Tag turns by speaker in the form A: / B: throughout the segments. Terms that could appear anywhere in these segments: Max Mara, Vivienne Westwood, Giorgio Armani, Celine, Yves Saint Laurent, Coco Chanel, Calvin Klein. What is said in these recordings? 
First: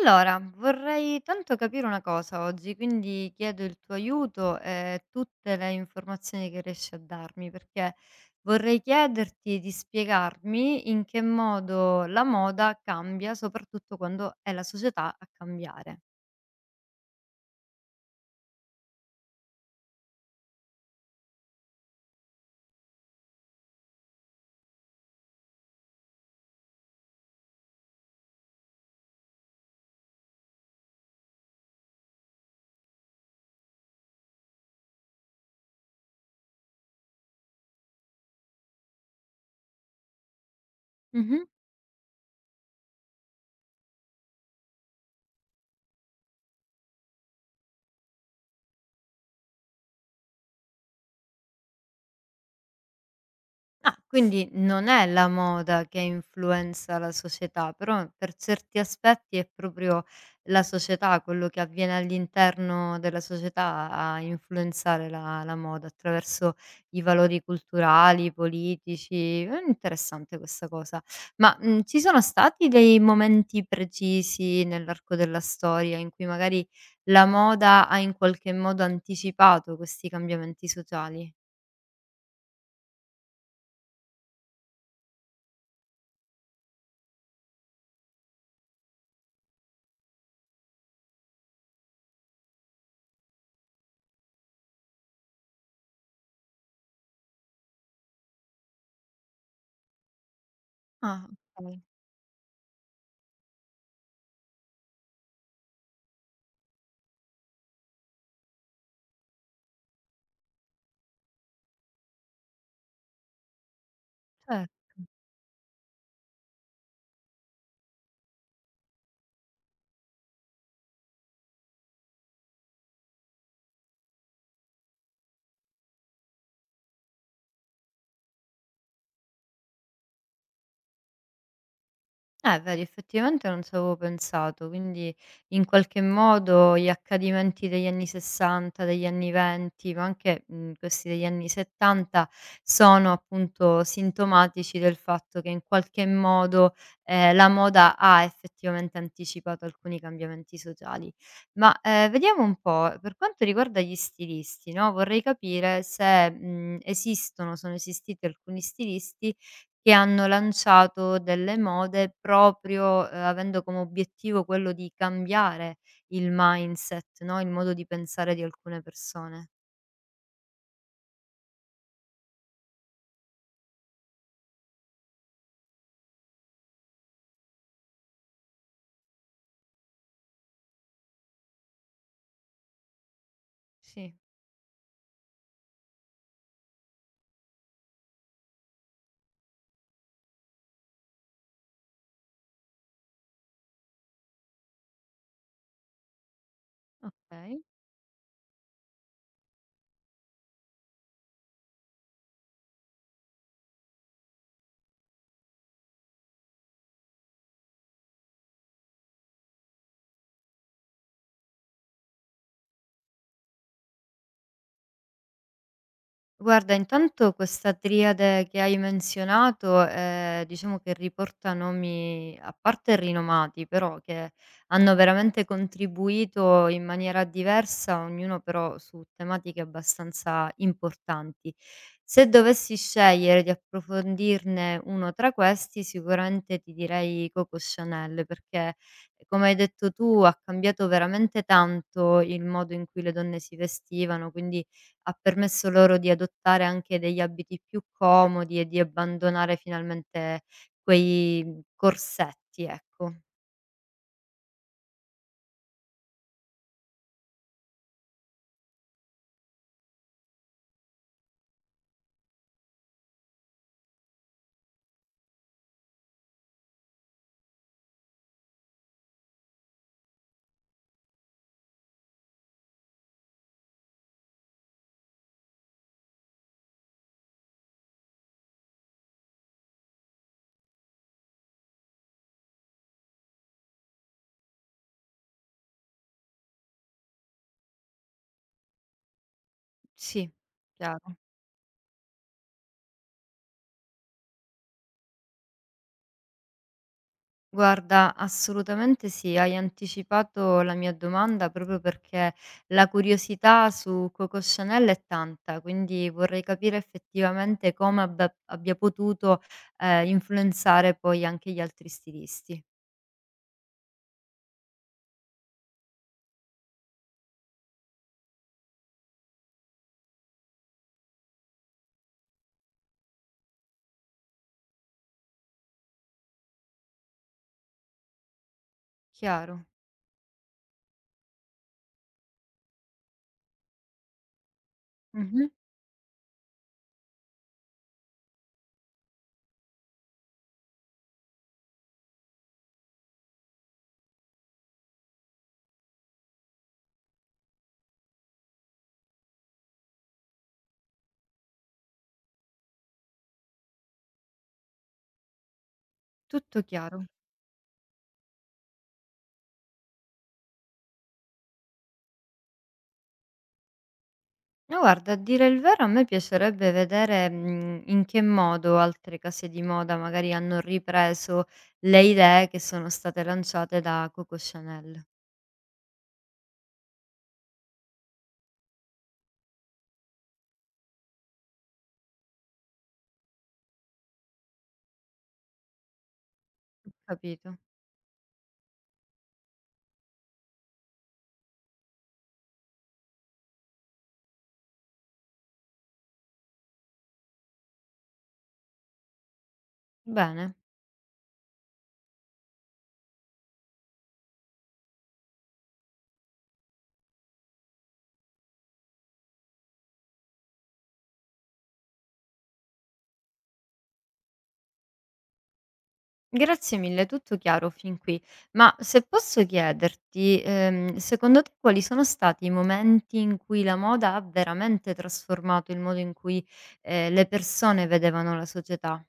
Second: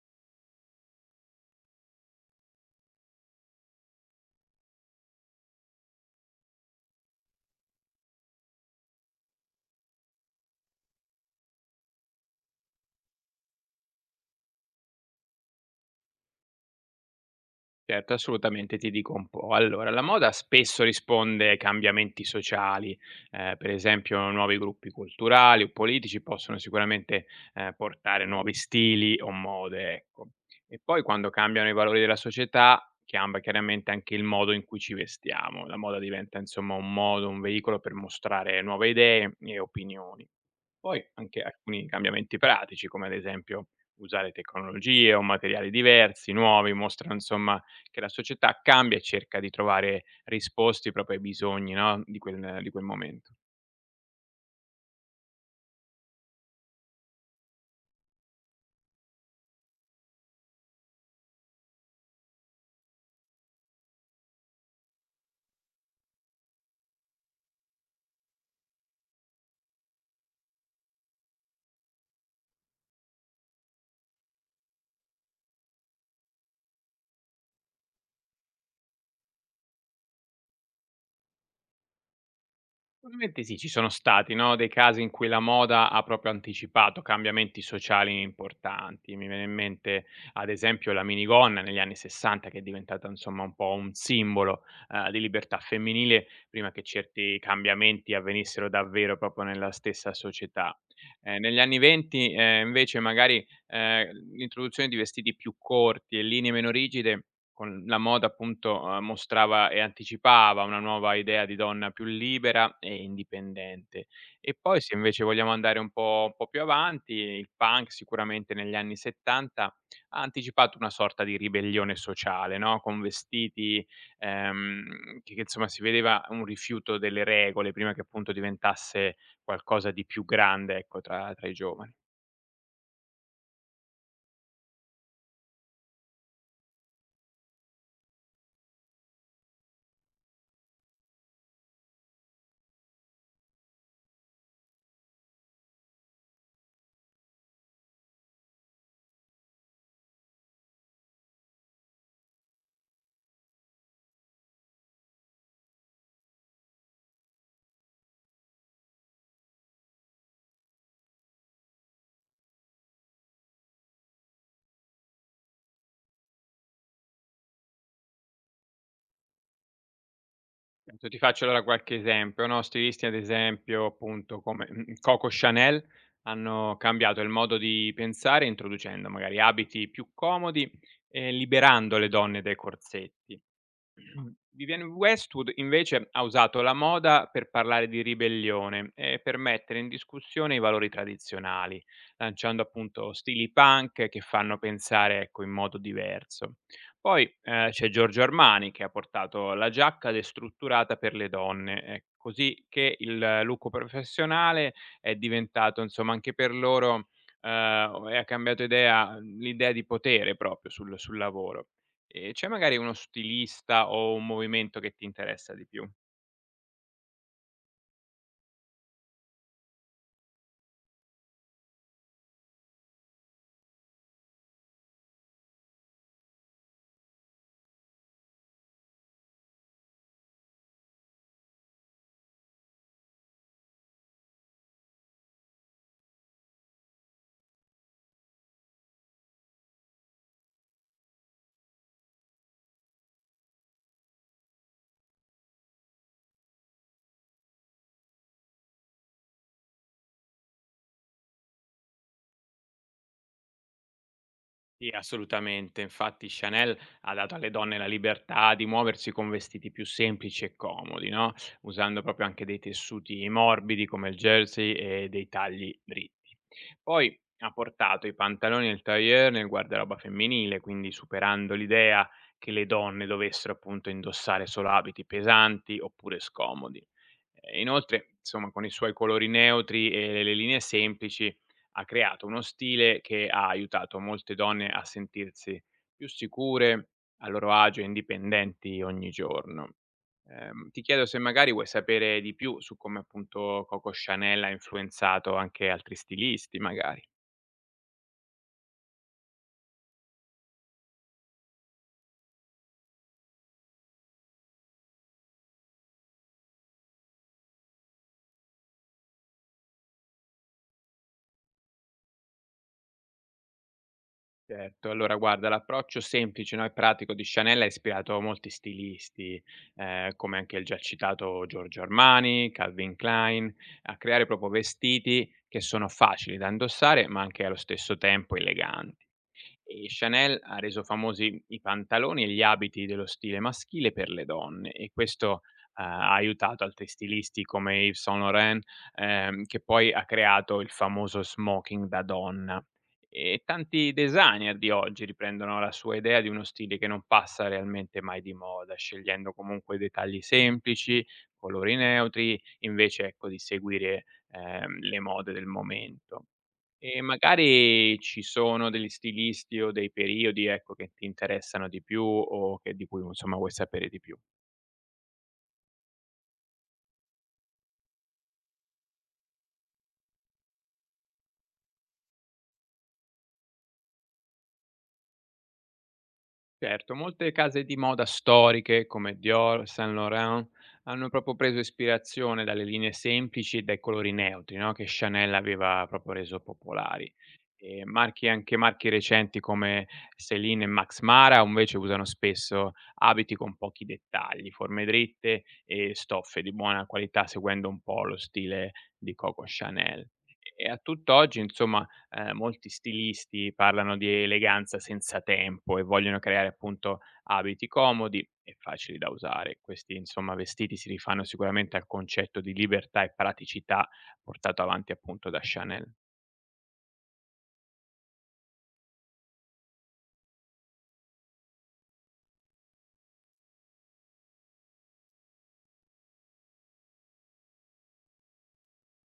A: Allora, vorrei tanto capire una cosa oggi, quindi chiedo il tuo aiuto e tutte le informazioni che riesci a darmi, perché vorrei chiederti di spiegarmi in che modo la moda cambia, soprattutto quando è la società a cambiare.
B: Certo, assolutamente, ti dico un po'. Allora, la moda spesso risponde ai cambiamenti sociali, per esempio nuovi gruppi culturali o politici possono sicuramente portare nuovi stili o mode, ecco. E poi quando cambiano i valori della società, cambia chiaramente anche il modo in cui ci vestiamo. La moda diventa insomma un modo, un veicolo per mostrare nuove idee e opinioni. Poi anche alcuni cambiamenti pratici, come ad esempio usare tecnologie o materiali diversi, nuovi, mostrano insomma che la società cambia e cerca di trovare risposte proprio ai bisogni no, di quel momento.
A: Ah, quindi non è la moda che influenza la società, però per certi aspetti è proprio la società, quello che avviene all'interno della società a influenzare la moda attraverso i valori culturali, politici. È interessante questa cosa. Ma, ci sono stati dei momenti precisi nell'arco della storia in cui magari la moda ha in qualche modo anticipato questi cambiamenti sociali?
B: Probabilmente sì, ci sono stati, no, dei casi in cui la moda ha proprio anticipato cambiamenti sociali importanti. Mi viene in mente ad esempio la minigonna negli anni '60 che è diventata insomma un po' un simbolo, di libertà femminile prima che certi cambiamenti avvenissero davvero proprio nella stessa società.
A: Ah,
B: Negli anni
A: okay,
B: '20, invece magari, l'introduzione di vestiti più corti e linee meno rigide con la moda appunto, mostrava e anticipava una nuova idea di donna più libera e indipendente. E
A: cer
B: poi se invece vogliamo andare un po' più avanti, il punk sicuramente negli anni '70 ha anticipato una sorta di ribellione sociale, no, con vestiti, che insomma si vedeva un rifiuto delle regole prima che appunto diventasse qualcosa di più grande, ecco, tra i giovani.
A: Vedi effettivamente non ci avevo pensato, quindi in qualche modo gli accadimenti degli anni '60, degli anni '20, ma anche, questi degli anni '70 sono appunto sintomatici del fatto che in qualche modo, la moda ha effettivamente anticipato alcuni cambiamenti sociali. Ma, vediamo un po', per quanto riguarda gli stilisti, no, vorrei capire se, sono esistiti alcuni stilisti che hanno lanciato delle mode proprio, avendo come obiettivo quello di cambiare il mindset, no, il modo di pensare di alcune persone.
B: Appunto, ti faccio allora qualche esempio, no, stilisti ad esempio appunto come, mhmm, Coco Chanel hanno cambiato il modo di pensare introducendo magari abiti più comodi e liberando le donne dai corsetti.
A: Sì.
B: Mhmm, Vivienne Westwood invece ha usato la moda per parlare di ribellione e per mettere in discussione i valori tradizionali, lanciando appunto stili punk che fanno pensare ecco, in modo diverso. Poi
A: Okay.
B: c'è Giorgio Armani che ha portato la giacca destrutturata per le donne, così che il look professionale è diventato insomma anche per loro eh, e ha cambiato idea, l'idea di potere proprio sul lavoro. C'è magari uno stilista o un movimento che ti interessa di più?
A: Guarda, intanto questa triade che hai menzionato, diciamo che riporta nomi a parte rinomati, però che hanno veramente contribuito in maniera diversa, ognuno però su tematiche abbastanza importanti. Se dovessi scegliere di approfondirne uno tra questi, sicuramente ti direi Coco Chanel, perché come hai detto tu ha cambiato veramente tanto il modo in cui le donne si vestivano, quindi ha permesso loro di adottare anche degli abiti più comodi e di abbandonare finalmente quei, corsetti, ecco.
B: Sì, assolutamente. Infatti Chanel ha dato alle donne la libertà di muoversi con vestiti più semplici e comodi, no, usando proprio anche dei tessuti morbidi come il jersey e dei tagli dritti. Poi ha portato i pantaloni e il tailleur nel guardaroba femminile, quindi superando l'idea che le donne dovessero appunto indossare solo abiti pesanti oppure scomodi. Inoltre, insomma, con i suoi colori neutri e le linee semplici ha creato uno stile che ha aiutato molte donne a sentirsi più sicure, a loro agio e indipendenti ogni giorno.
A: Sì,
B: Ti chiedo
A: chiaro.
B: se magari vuoi sapere di più su come appunto Coco Chanel ha influenzato anche altri stilisti, magari.
A: Guarda, assolutamente sì, hai anticipato la mia domanda proprio perché la curiosità su Coco Chanel è tanta, quindi vorrei capire effettivamente come abba abbia potuto, influenzare poi anche gli altri stilisti.
B: Certo, allora guarda l'approccio semplice, no, e pratico di Chanel ha ispirato a molti stilisti, come anche il già citato Giorgio Armani, Calvin Klein, a creare proprio vestiti che sono facili da indossare, ma anche allo stesso tempo elegan
A: Chiaro.
B: e Chanel ha reso famosi i pantaloni e gli abiti dello stile maschile per le donne e questo,
A: Mh-mh.
B: ha aiutato altri stilisti come Yves Saint Laurent, che poi ha creato il famoso smoking da donna. E tanti designer di oggi riprendono la sua idea di uno stile che non passa realmente mai di moda, scegliendo comunque dettagli semplici, colori neutri, invece ecco di seguire, le mode del momento.
A: Tutto
B: E
A: chiaro.
B: magari ci sono degli stilisti o dei periodi, ecco, che ti interessano di più o che di cui insomma vuoi sapere di più.
A: No guarda, a dire il vero a me piacerebbe vedere, in che modo altre case di moda magari hanno ripreso le idee che sono state lanciate da Coco Chanel.
B: Certo, molte case di moda storiche come Dior, Saint Laurent hanno proprio preso ispirazione dalle linee semplici e dai colori neutri, no, che Chanel aveva proprio reso
A: Ho
B: popolari.
A: capito.
B: E marchi, anche marchi recenti come Celine e Max Mara invece usano spesso abiti con pochi dettagli, forme dritte e stoffe di buona qualità, seguendo un po' lo stile di Coco Chanel.
A: Bene.
B: E a tutt'oggi, insomma, molti stilisti parlano di eleganza senza tempo e vogliono creare appunto abiti comodi e facili da usare. Questi insomma vestiti si rifanno sicuramente al concetto di libertà e praticità portato avanti appunto da Chanel.
A: Grazie mille, tutto chiaro fin qui. Ma se posso chiederti, secondo te quali sono stati i momenti in cui la moda ha veramente trasformato il modo in cui, le persone vedevano la società?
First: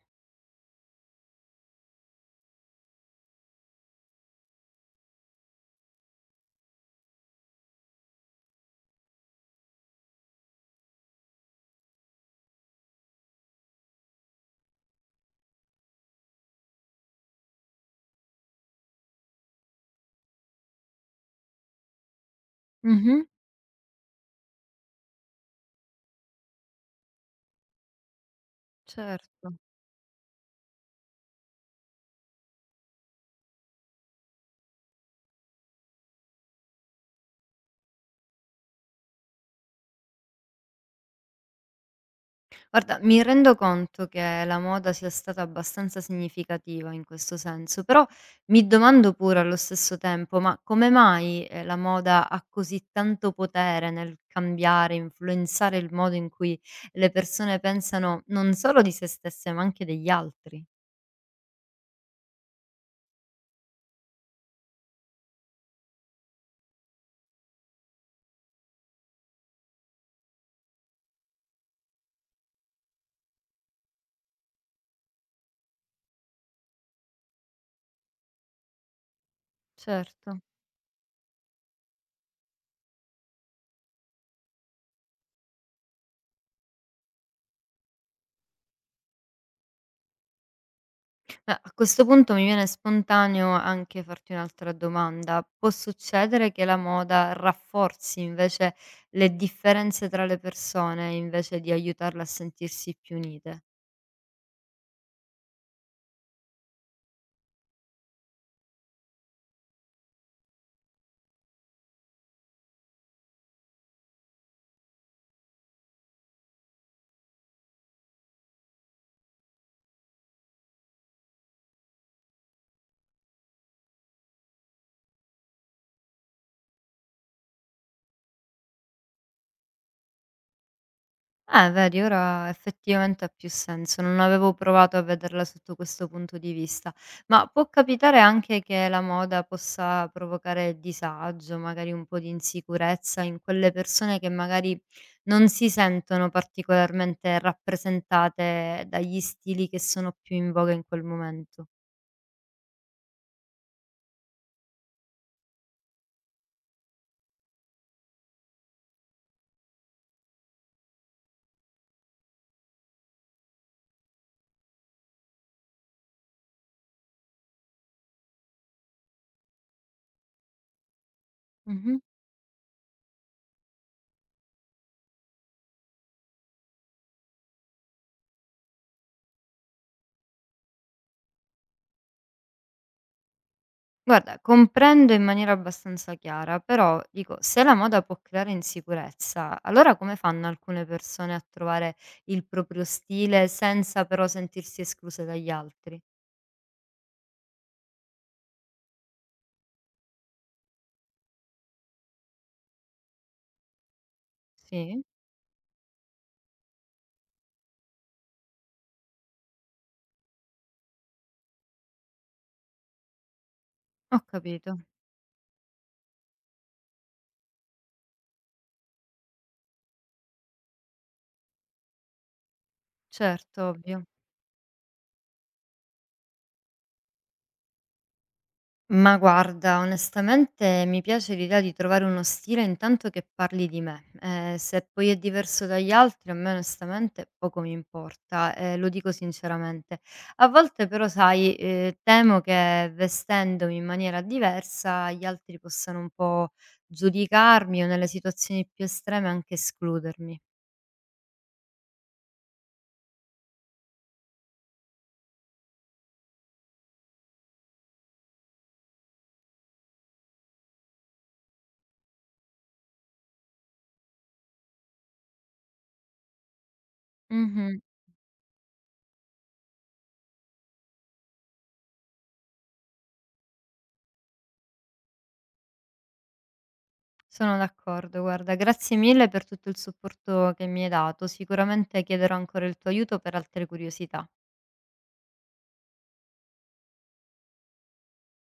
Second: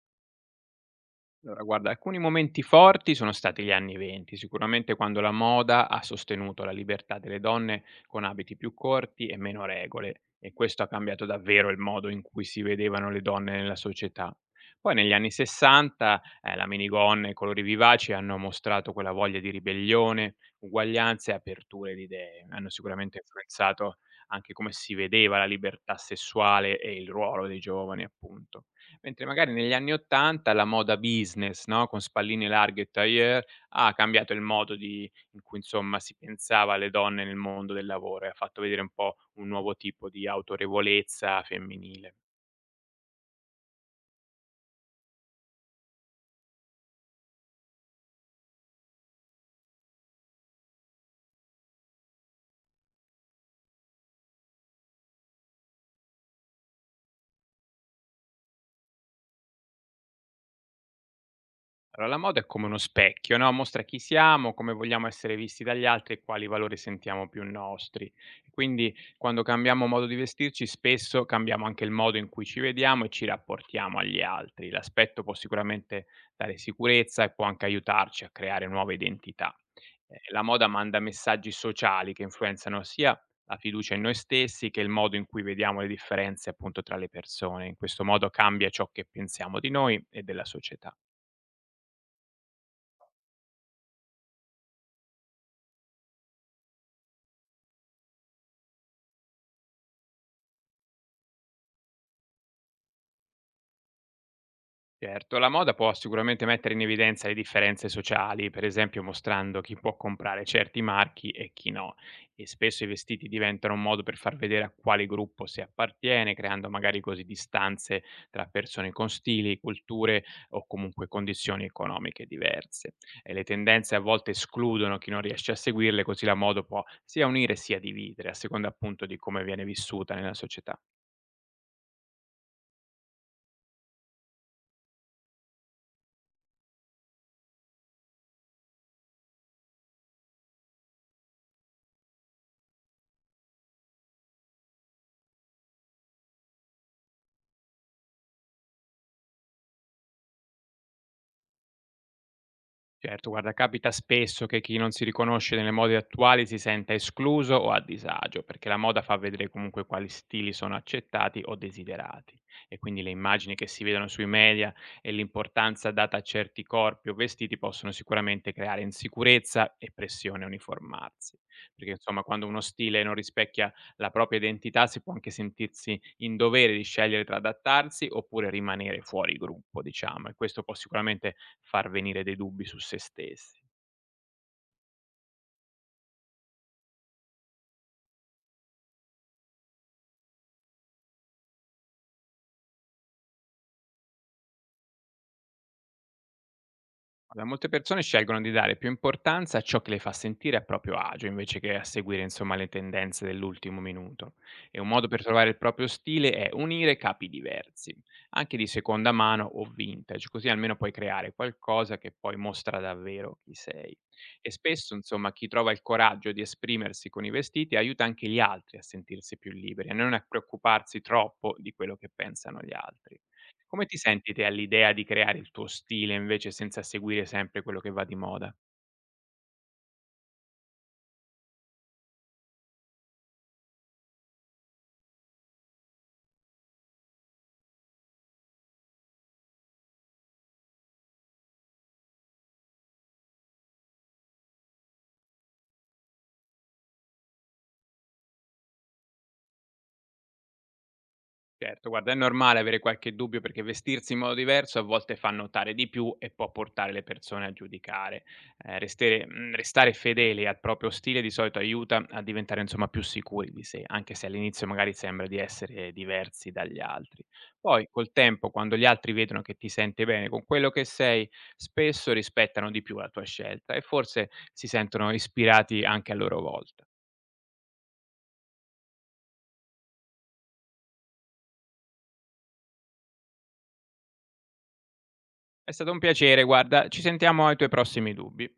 B: Allora guarda, alcuni momenti forti sono stati gli anni '20, sicuramente quando la moda ha sostenuto la libertà delle donne con abiti più corti e meno regole, e questo ha cambiato davvero il modo in cui si vedevano le donne nella società. Poi negli anni '60, la minigonna e i colori vivaci hanno mostrato quella voglia di ribellione, uguaglianza e aperture di idee. Hanno sicuramente
A: Mh-mh,
B: influenzato anche come si vedeva la libertà sessuale e il ruolo dei giovani, appunto. Mentre
A: certo.
B: magari negli anni '80 la moda business, no, con spalline larghe e tailleur, ha cambiato il modo di in cui insomma si pensava alle donne nel mondo del lavoro e ha fatto vedere un po' un nuovo tipo di autorevolezza femminile.
A: Guarda, mi rendo conto che la moda sia stata abbastanza significativa in questo senso, però mi domando pure allo stesso tempo, ma come mai la moda ha così tanto potere nel cambiare, influenzare il modo in cui le persone pensano non solo di se stesse, ma anche degli altri?
B: Allora, la moda è come uno specchio, no, mostra chi siamo, come vogliamo essere visti dagli altri e quali valori sentiamo più nostri. Quindi, quando cambiamo modo di vestirci, spesso cambiamo anche il modo in cui ci vediamo e ci rapportiamo agli altri. L'aspetto può sicuramente dare sicurezza e può anche aiutarci a creare nuove identità.
A: Certo.
B: La moda manda messaggi sociali che influenzano sia la fiducia in noi stessi che il modo in cui vediamo le differenze appunto tra le persone. In questo modo cambia ciò che pensiamo di noi e della società.
A: A questo punto mi viene spontaneo anche farti un'altra domanda. Può succedere che la moda rafforzi invece le differenze tra le persone, invece di aiutarle a sentirsi più unite?
B: Certo, la moda può sicuramente mettere in evidenza le differenze sociali, per esempio mostrando chi può comprare certi marchi e chi no, e spesso i vestiti diventano un modo per far vedere a quale gruppo si appartiene, creando magari così distanze tra persone con stili, culture o comunque condizioni economiche diverse. E le tendenze a volte escludono chi non riesce a seguirle, così la moda può sia unire sia dividere, a seconda appunto di come viene vissuta nella società.
A: Vedi, ora effettivamente ha più senso. Non avevo provato a vederla sotto questo punto di vista. Ma può capitare anche che la moda possa provocare disagio, magari un po' di insicurezza in quelle persone che magari non si sentono particolarmente rappresentate dagli stili che sono più in voga in quel momento.
B: Certo, guarda, capita spesso che chi non si riconosce nelle mode attuali si senta escluso o a disagio, perché la moda fa vedere comunque quali stili sono accettati o desiderati. E quindi le immagini che si vedono sui media e l'importanza data a certi corpi o vestiti possono sicuramente creare insicurezza e pressione a uniformarsi. Perché insomma, quando uno stile non rispecchia la propria identità, si può anche sentirsi in dovere di scegliere tra adattarsi oppure rimanere fuori gruppo, diciamo. E questo può sicuramente far venire dei dubbi su se stessi.
A: Guarda, comprendo in maniera abbastanza chiara, però dico, se la moda può creare insicurezza, allora come fanno alcune persone a trovare il proprio stile senza però sentirsi escluse dagli altri?
B: Guarda, molte persone scelgono di dare più importanza a ciò che le fa sentire a proprio agio, invece che a seguire, insomma, le tendenze dell'ultimo minuto. E un
A: Sì,
B: modo per trovare il proprio stile è unire capi diversi, anche di seconda mano o vintage, così almeno puoi creare qualcosa che poi mostra davvero chi sei.
A: ho
B: E
A: capito,
B: spesso, insomma, chi trova il coraggio di esprimersi con i vestiti aiuta anche gli altri a sentirsi più liberi, a non preoccuparsi troppo di quello che pensano gli altri.
A: certo,
B: Come ti
A: ovvio.
B: senti te all'idea di creare il tuo stile invece senza seguire sempre quello che va di moda?
A: Ma guarda, onestamente mi piace l'idea di trovare uno stile intanto che parli di me. Se poi è diverso dagli altri, a me onestamente poco mi importa, lo dico sinceramente. A volte però, sai, temo che vestendomi in maniera diversa gli altri possano un po' giudicarmi o nelle situazioni più estreme anche escludermi.
B: Certo, guarda, è normale avere qualche dubbio perché vestirsi in modo diverso a volte fa notare di più e può portare le persone a giudicare. Restare fedeli al proprio stile di solito aiuta a diventare insomma più sicuri di sé, anche se all'inizio magari sembra di essere diversi dagli altri.
A: Mhm.
B: Poi col tempo, quando gli altri vedono che ti senti bene con quello che sei, spesso rispettano di più la tua scelta e forse si sentono ispirati anche a loro volta.
A: Sono d'accordo, guarda, grazie mille per tutto il supporto che mi hai dato. Sicuramente chiederò ancora il tuo aiuto per altre curiosità.
B: È stato un piacere, guarda, ci sentiamo ai tuoi prossimi dubbi.